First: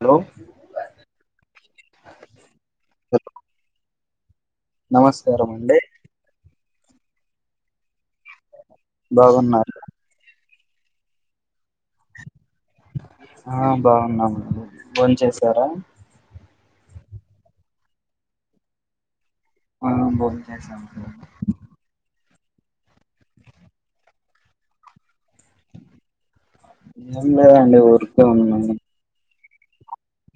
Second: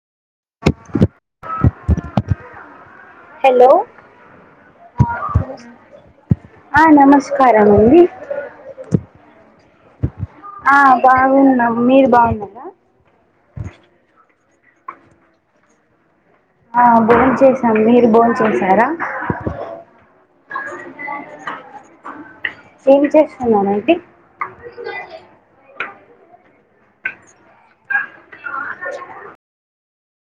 Hello hello నమస్కారం అండి ఆ నమస్కారమండి బాగున్నారు ఆ బాగున్నా మీరు బాగున్నరా ఆ బాగున్నాము బోన్ చేశారా ఆ భోన్ చేసాం మీరు భోన్ చేసారా ఆ బోన్ చేసాము ఇప్పుడే ఏం చేస్తున్నారండి ఏం లేదండి ఊరికే ఉన్నాము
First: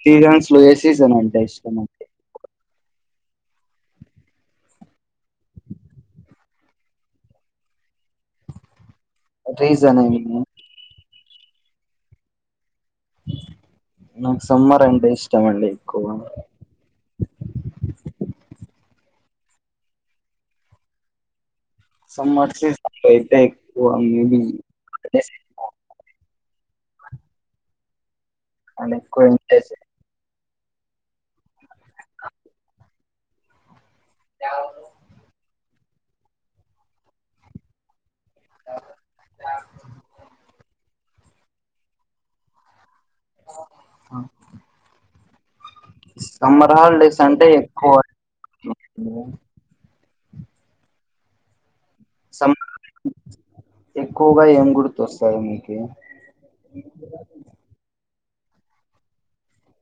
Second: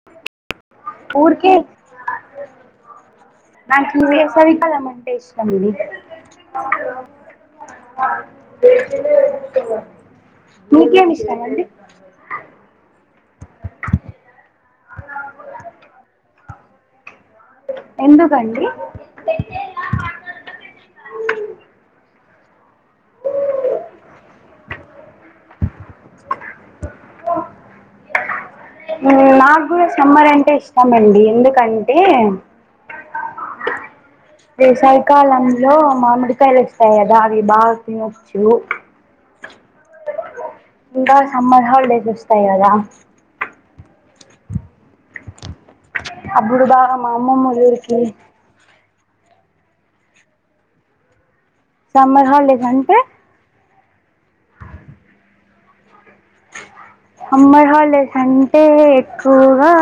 సీజన్స్లో ఏ సీజన్ అంటే ఊరికే ఇష్టమా అంటి నాకు వేసవి కాలమంటే ఇష్టమండి [unintelligible] రీజన్ ఏంటి తిన్నామండి నాకు సమ్మార్ అంటే ఇష్టం అండి ఎక్కువ ఎందుకండి సమ్మర్ సీజన్ అయితే ఎక్కువ హాలిడేస్ ఎక్కువ అండ్ ఉమ్ ఎక్కువ ఎంజాయ్ నాకు చే కూడా సమ్మర్ అంటే ఇష్ తమండి ఎందుకంటే వేసవికాలం లో మామిడికాయ వస్తాయి కదా అవి బా తినో ఇంకా సమ్మర్ హాలిడేస్ వస్తాయి కదా ఆ అప్పుడు సమ్మర్ బాగా మా హాలిడేస్ అంటే అమ్మమ్మోళ్ళ ఎక్కువ ఊరికి సమ్మర్ హలిడేస్ అంటే ఎక్కువగా ఎమ్ గుర్తోస్తయ్ మీకి హమ్మర్ హాలిడేస్ అంటే ఎక్కువగా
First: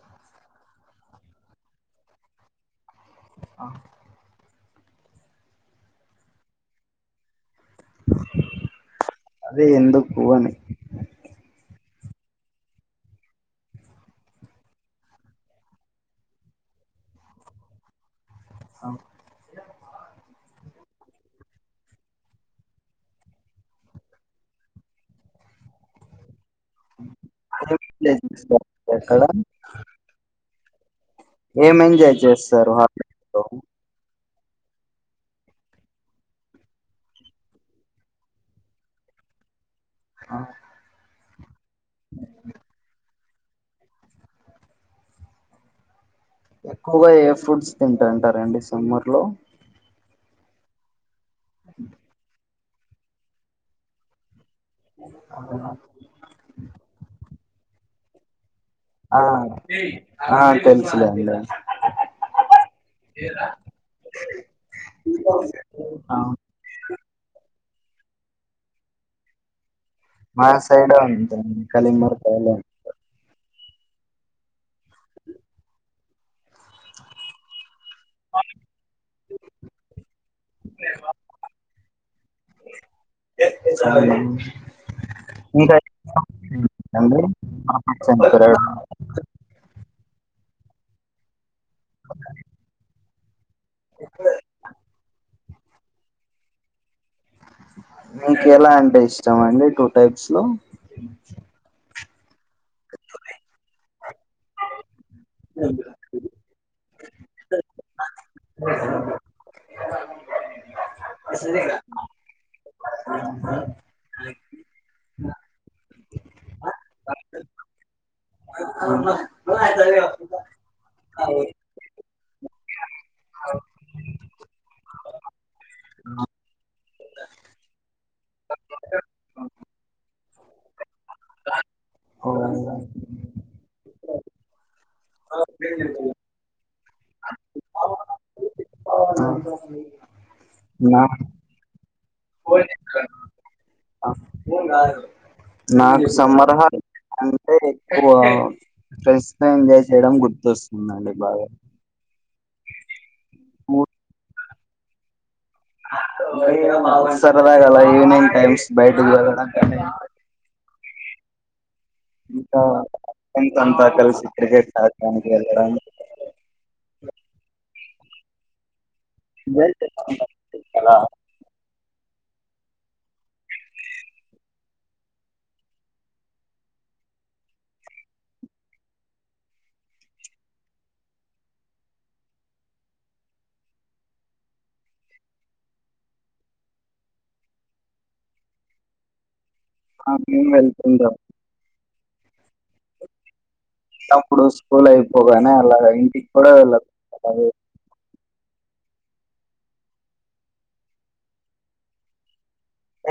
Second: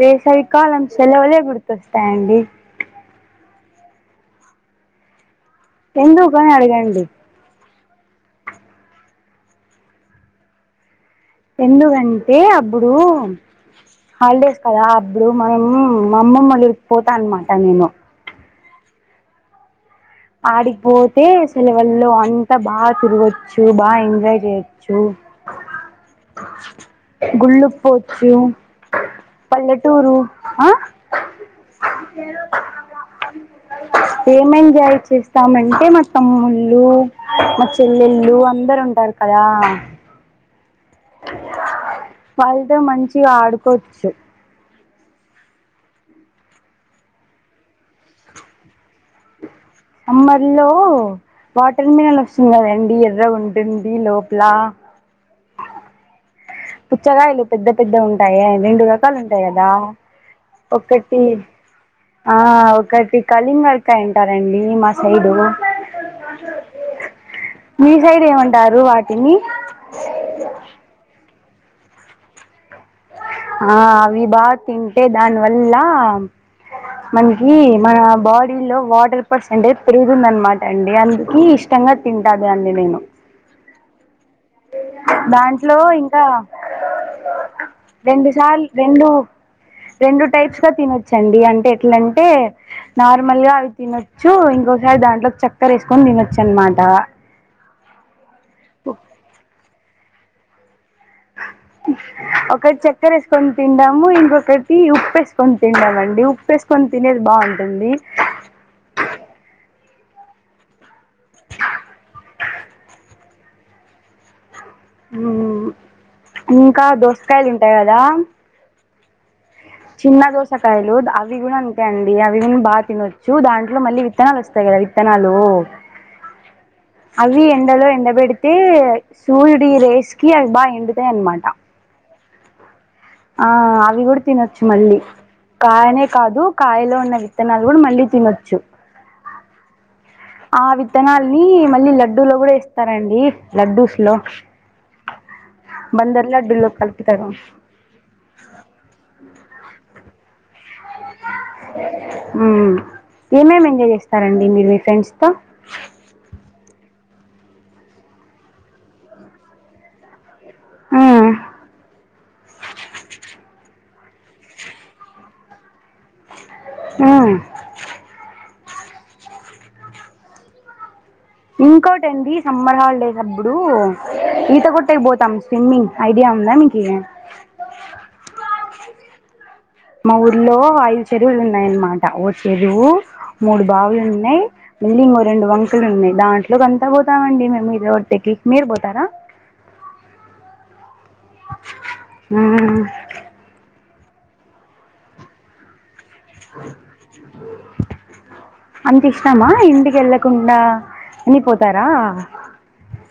వేసవి కాలం సెలవులే గుర్తొస్తాయ్ అండి ఆ ఎందుకా అని అడగండి అదే ఎందుకు అని ఎందుగంటే అబ్బుడు హాలిడేస్ కదా అబ్బుడు మనం అమ్మమ్మలురికి పోతా అన్నమాట నేను. సామ్ ఆడికిపోతే సెలవుల్లో అంతా బాగా తిరగచ్చు బాగా ఎంజాయ్ చేయొచ్చు. [inaudible] గుళ్ళు పోచ్చు ఎక్కడ పల్లెటూరు ఆ ఎమ్ ఎంజాయ్ చేస్తారు హ ఏమేన్ చెయ్యాచ్ చేస్తామంటే మా తమ్ముళ్ళు మా చెల్లెళ్ళు అందరు ఉంటారు కదా. ఆ వాళ్ళతో మంచిగా ఆడుకోచ్చు ఎక్కువగా ఏ ఫ్రూట్స్ తింటాంటారండి సమ్మర్ లో అమ్మర్లో వాటర్ మీలను వస్తుంది కదండి ఎర్ర ఉంటుంది లోప్ [unintelligible] పుచ్చగాయలు పెద్ద పెద్ద ఉంటాయే రెండు రకాలు ఆ ఉంటాయి కదా ఆ ఒకటి తెలుసులేండి ఆ ఒకటి కళింగర్ కాయ్ అంటారండి మా సైడు ఆ [inaudible] మీ సైడ్ ఏమంటారు వాటిని మా సైడ్ అంతే కళింగర కాయిలే అంటర్ ఆ అవి బా తింటే దానివల్ల మనికి మన బాడీలో వాటర్ పెర్చెంటేజ్ పెరుగింది అనమాట అండి అందుకి ఇష్టంగా తింటానండి నేను. ఇనో దాంట్లో ఇంకా [unintelligible] రెండు సార్ల్ రెండు రెండు టైప్స్గా తినొచ్చండి అంటే ఎట్లాంటే నార్మల్ గా అవి తినొచ్చు ఇంకోసారి దాంట్లో చక్కర వేసుకొని తినొచ్చు అనమాట. మీకు ఎలా అంటే ఇష్టం అండి టూ టైప్స్ లో ఒకటి చక్కర వేసుకొని తిండాము ఇంకొకటి ఉప్పేస్ వేసుకొని తిన్నామండి ఉప్పు వేసుకొని తినేది బాగుంటుంది. [unintelligible] [inaudible] [unintelligible] ఉ ఇంకా దోసకాయలు ఉంటాయి కదా చిన్న దోసకాయలు అవి గుణ అంతే అండి అవి గుణ బాగా తినొచ్చు దాంట్లో మళ్ళీ విత్తనాలు వస్తాయ్ కాద్ విత్తనాలు ఆ అవి ఎండలో ఎండ పెడితే సూర్యుడి రేస్ కి అవి బా ఎండ్ తే అనమాట ఓ ఆ అవి కూడా తినొచ్చు మళ్ళీ కాయనే కాదు కాయలో ఉన్న విత్తనాలు కూడా మళ్ళీ తినొచ్చు అ ఆ విత్తనాల్ని మళ్ళీ లడ్డూ లో కూడా ఇస్తారండి లడ్డూస్ లో నాకు బందర్ సమ్మర్ లడ్డూలో హాల్ కలుపుతారు అంటే ఎక్కువ ఫ్రెండ్స్ తో ఎంజాయ్ చేయడం గుర్తొస్తుంది మ్మ్ ఏమేమి ఎంజాయ్ చేస్తారండి మీరు మీ ఫ్రెండ్స్ తో [unintelligible] సరదగ అలా ఈవనింగ్ టైమ్స్ బయటకి వెళ్లడం కానీ మ్మ్ ఇంకా ఫ్రెండ్స్ అంతా కలిసి క్రికెట్ ఆడతాము ప్లేగ్రౌండ్ లో మ్మ్ వెళ్తే బాగుంటది [unintelligible] ఇంకోటండి సమ్మర్ హాలిడేస్ అప్పుడు ఈత కొట్టేకి పోతాం స్విమ్మింగ్ ఐడియా ఉందా మీక్ కి మా ఊర్లో ఐదు చెరువులు ఉన్నాయన్నమాట ఓ చెరువు మూడు బావులు ఉన్నాయి మెళ్ళి ఇంకో రెండు వంకలు ఉన్నాయి దాంట్లోకి అంతా పోతామండి మేము మీరు ఎవరి తక్కి మీరు పోతారా ఆ మేం వెళ్తుండే వ మ్మ్ అప్పుడు స్కూల్ అయిపోగానే అలాగ ఇంటికి కూడా వెళ్ళము అలాగే అంత ఇష్టామా ఇంటికి వెళ్ళకుండా అని పోతారా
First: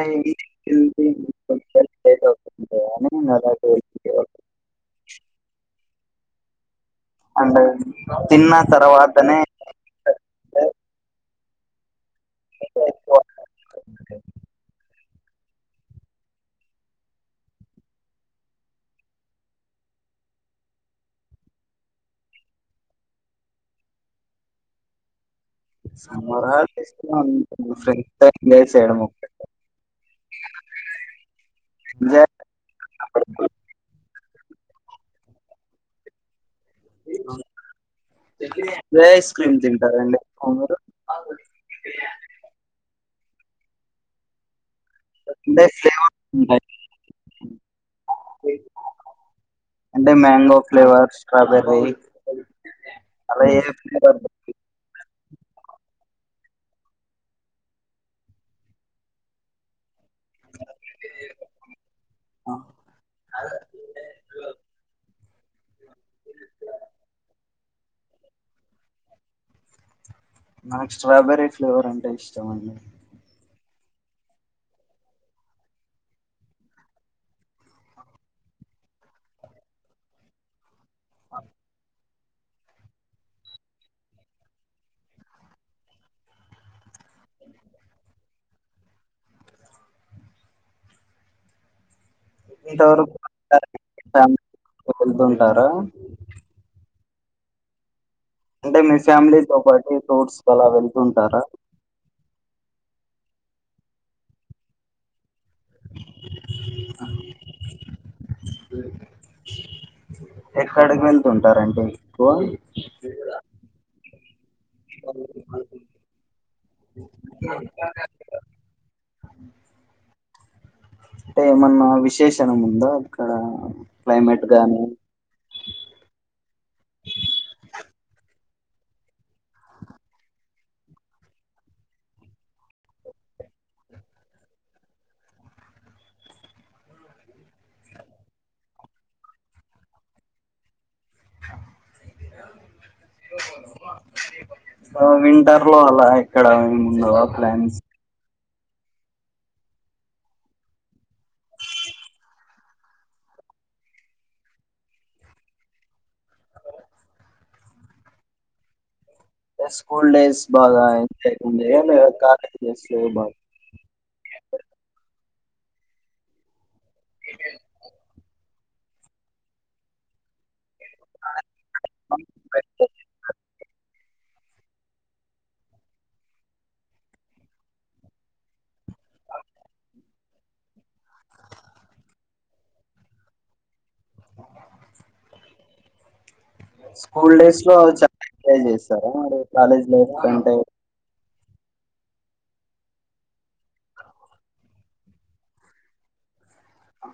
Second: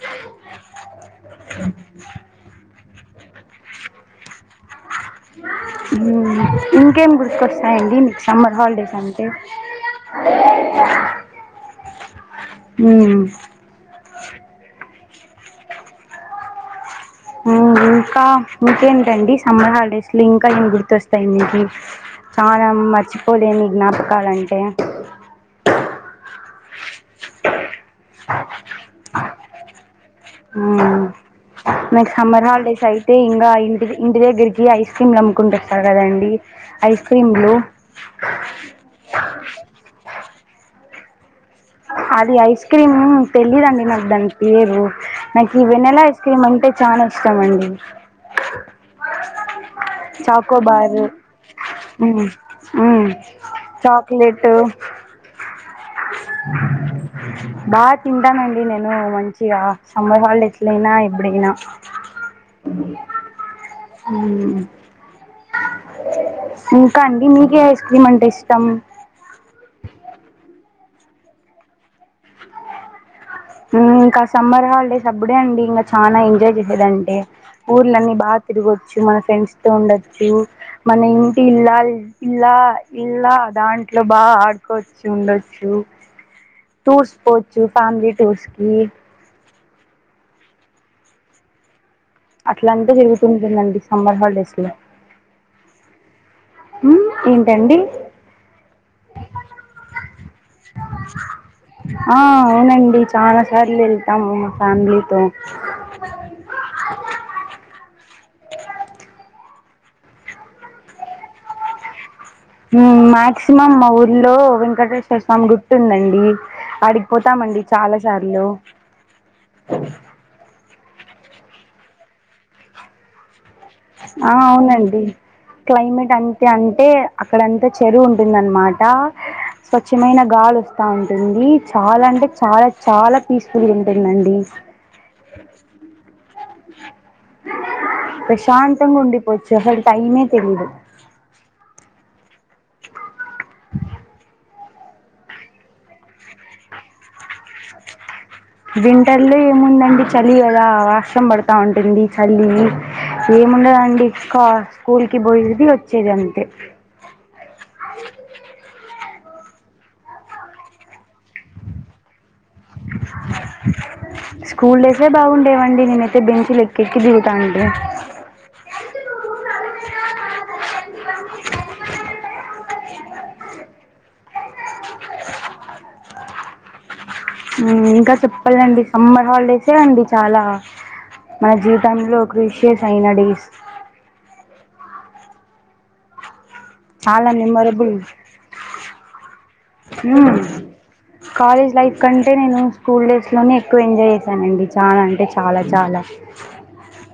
ఏయ్ ఇంటికి పొయ్యి [unintelligible] లేట్ అయితుంది అలానే ఇంగ అలాగే ఇంటికి [unintelligible] మ్మ్ ఇంకేం గుర్తుకు అండ్ వస్తాయండి మీకు తిన్న సమ్మర్ హాలిడేస్ అంటే తర్వాతనే అంటే మ్మ్ మ్మ్ ఇంకా ఇంకేంటండి సమ్మర్ హాలిడేస్ లో ఇంకా ఏమి గుర్తుొస్తాయి మీకి చాలా మర్చిపోలేని జ్ఞాపకాలు అంటే సమ్మర్ హాలిడేస్ లో అంత గుర్తొచ్చే ప్లేస్ ఏడ పోము మ్మ్ నిక్ ఎంజాయ్ సమ్మర్ హాలిడేస్ అయితే ఇంగా ఇంటిది ఇంటి దగ్గరికి కీ ఐస్ క్రీమ్లు అమ్ముకుంటు వస్తారు కదండి ఐస్ క్రీమ్లు ఏ ఐస్ క్రీమ్ తింటారండి ఎక్కువ మీరు అది ఐస్ క్రీమ్ తెలీదండి నాకు దాని పేరు నాకు అంటే ఈ వెనెలా ఐస్ ఫ్లేవర్స్ క్రీమ్ ఉంటాయి అంటే చాలా ఇష్టం అండి అంటే మ్యాంగో చాకోబారు ఫ్లేవర్, స్ట్రాబెర్రీ మ్మ్ మ్మ్ అలా ఏ ఫ్లేవర్ చాక్లేెట్ బాగా తింటానండి నేను మంచిగా సమ్మర్ హాలిడేస్ లో అయినా ఎప్పుడైన హ్మ్ ఇంకా అండి మీకు ఏ ఐస్ క్రీమ్ అంటే ఇష్టం నాకు స్ట్రాబెర్రీ ఫ్లేవర్ అంటే ఇష్టం అండి ఇంకా సమ్మర్ హాలిడేస్ అప్పుడే అండి ఇంగ చానా ఎంజాయ్ చేసేదంటే ఊర్లన్నీ బాగా తిరగొచ్చు మన ఫ్రెండ్స్ తో ఉండచ్చు మన ఇంటి ఇల్లా ఇల్లా ఇల్లా దాంట్లో బాగా ఆడుకోవచ్చు ఉండొచ్చు టూర్స్ పోచ్చు ఫ్యామిలీ టూర్స్ కి అట్లా అంత ఇంతవరకు జరుగుతుంటుందండి సమ్మర్ హాలిడేస్ లో ఫ్యామిలీతో వెళ్తుంటారా? హ్మ్ ఏంటండి అంటే మీ ఫ్యామిలీతోపాటి ఆ అవునండి చాలా సార్లు వెళ్తాము మా ఫ్యామిలీతో ఎక్కడికి వెళ్తుంటారండి మ్మ్ మక్సిమమ్ మా ఊరు లో వెంకటేశ్వర స్వామి గుర్తుదండండి అడిగిపోతామండి చాలా సార్లు అంటేఏమన్నా విశేశాణం ఉందా అక్కడ ఆ క్లైమేట్ గానీ అవునండి క్లైమేట్ అంతే అంటే అక్కడంతా చెరువు ఉంటుందనమాట స్వచ్ఛమైన గాలి వస్తా ఉంటుంది చాలా అంటే చాలా చాలా పీస్ఫుల్ గా ఉంటుందండి ఏ ప్రశాంతంగా ఉండిపోచ్చు అసలు టైమే తెలీదు వింటర్ లో అలా ఎక్కడ ఏము ఉండవా ప్లాన్స్ వింటర్ లో ఏముందండి చలి కదా వర్షం పడతా ఉంటుంది చలి ఏ ముండదండి ఇంకా స్కూల్ కి పోయాది వచ్చేది అంతే స్కూల్ డేస్ బాగా లేకుంటే మీరు కాలేజీ డేస్ లో బాగ స్కూల్ డేసే బాగుండేవండి నేనుఅయితే బెంచ లెక్క ఎక్కి దిగుతాంటీ [inaudible] హు ఇంకా చెప్పలాంటే సమ్మర్ హాలిడేసే అండి చాలా మన జీవితంలో క్రూసియస్ అయిన డేస్ చాలా స్కూల్ డేస్ లో మెమొరబుల్ చాలా ఎంజాయ్ చేస్తారా మీరు కాలేజ్ లైఫ్ కంటే కాలేజ్ లైఫ్ కంటే నేను స్కూల్ డేస్లోనే ఎక్కువ ఎంజాయ్ చేశానండి చాలా అంటే చాలా చాలా ఆ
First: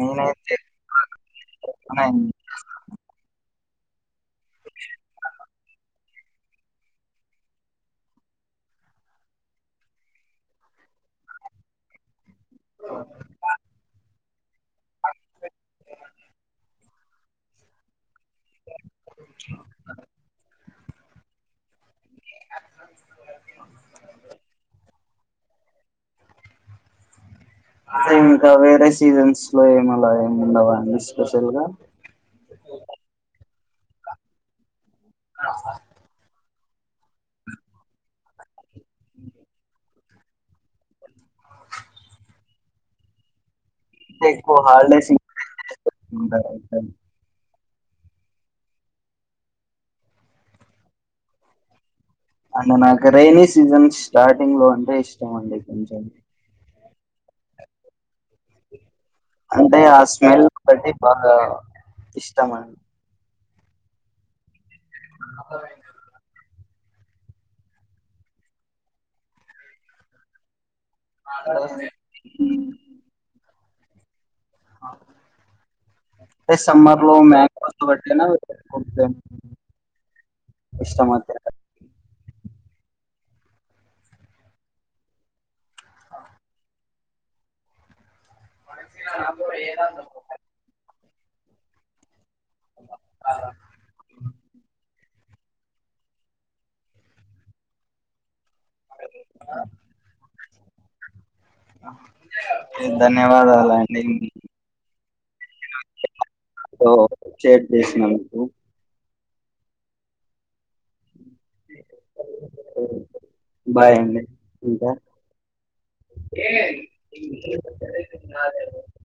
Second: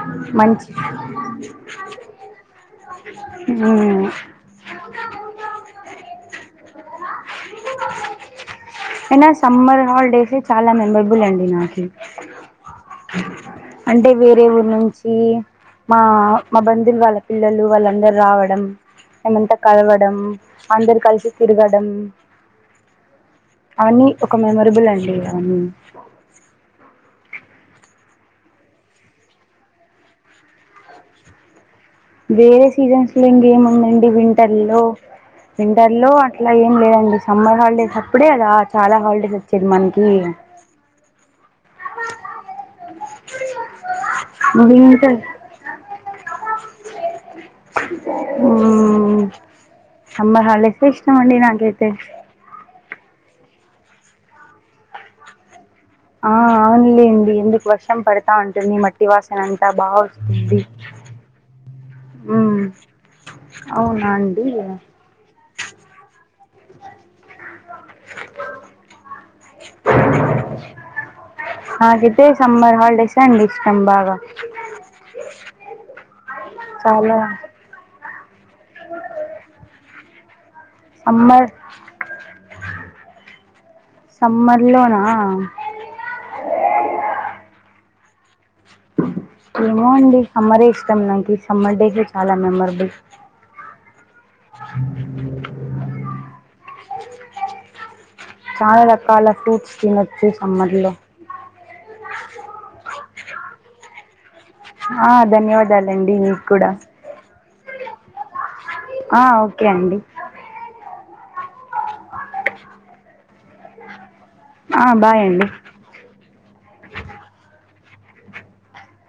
నేనైతే మంచి చానా హు అయినా సమ్మర్ హాలిడేస్ చాలా మెమరబుల్ అండి నాకి అంటే వేరే ఊరు నుంచి మా మా బందు వాళ్ళ పిల్లలు వాళ్ళందరు రావడం మేముంతా కలవడం అందరు కలిసి తిరగడం అవన్నీ ఒక మెమరబుల్ అండి మ్మ్ అదే ఇంకా వేరే సీజన్స్ లో ఏమలా ఏమి ఉండవా అండి స్పెషల్ గా వేరే సీజన్స్ లో ఇంకేముందండి వింటర్ లో వింటర్ లో ఇలా ఏం లేదండి సమ్మర్ హాలిడేస్ అప్పుడే అద చాలా హాలిడేస్ వచ్చేది మనకి హాలిడేస్ వింటర్ [unintelligible] ఉ సమ్మర్ హాలిడేస్ ఏ ఇష్ట మండి నాకైతే అంటే నాకు రైనీ సీజన్ స్టార్టింగ్ లో అంటే ఇష్టం అండి కొంచెం ఆ అవునులేండి ఎందుకు వర్షం పడతా ఉంటుంది మట్ మట్టి వాసన అంతా అంటే ఆ స్మెల్ బావస్తుంది బట్టి బాగా ఇష్టం అండి అవునా అండి అ [unintelligible] నక్ అయితే సమ్మర్ హాలిడేస్ అండి ఇష్టం బాగ అంటే సమ్మర్ లో చాలా మ [unintelligible] కొ ఎనా సమ్మర్ సమ్మర్ లోనా ఏమో అండి సమ్మర్ ఇష్టాం నాకి సమ్మర్ డేస్ చాలా మెమొరబుల్ [unintelligible] చాలా రకాల ఫ్రూట్స్ తినొచ్చు సమ్మర్ లో ధన్యవాదాలండి ధన్యవాదాలు అండి ఆ ధన్యవాదాలండి మీకు కూడా మాతో షేర్ చేసిన అందుకు ఆ ఓకే అండి బాయ్ అండి ఆ ఇంకా బాయ్ అండి [unintelligible]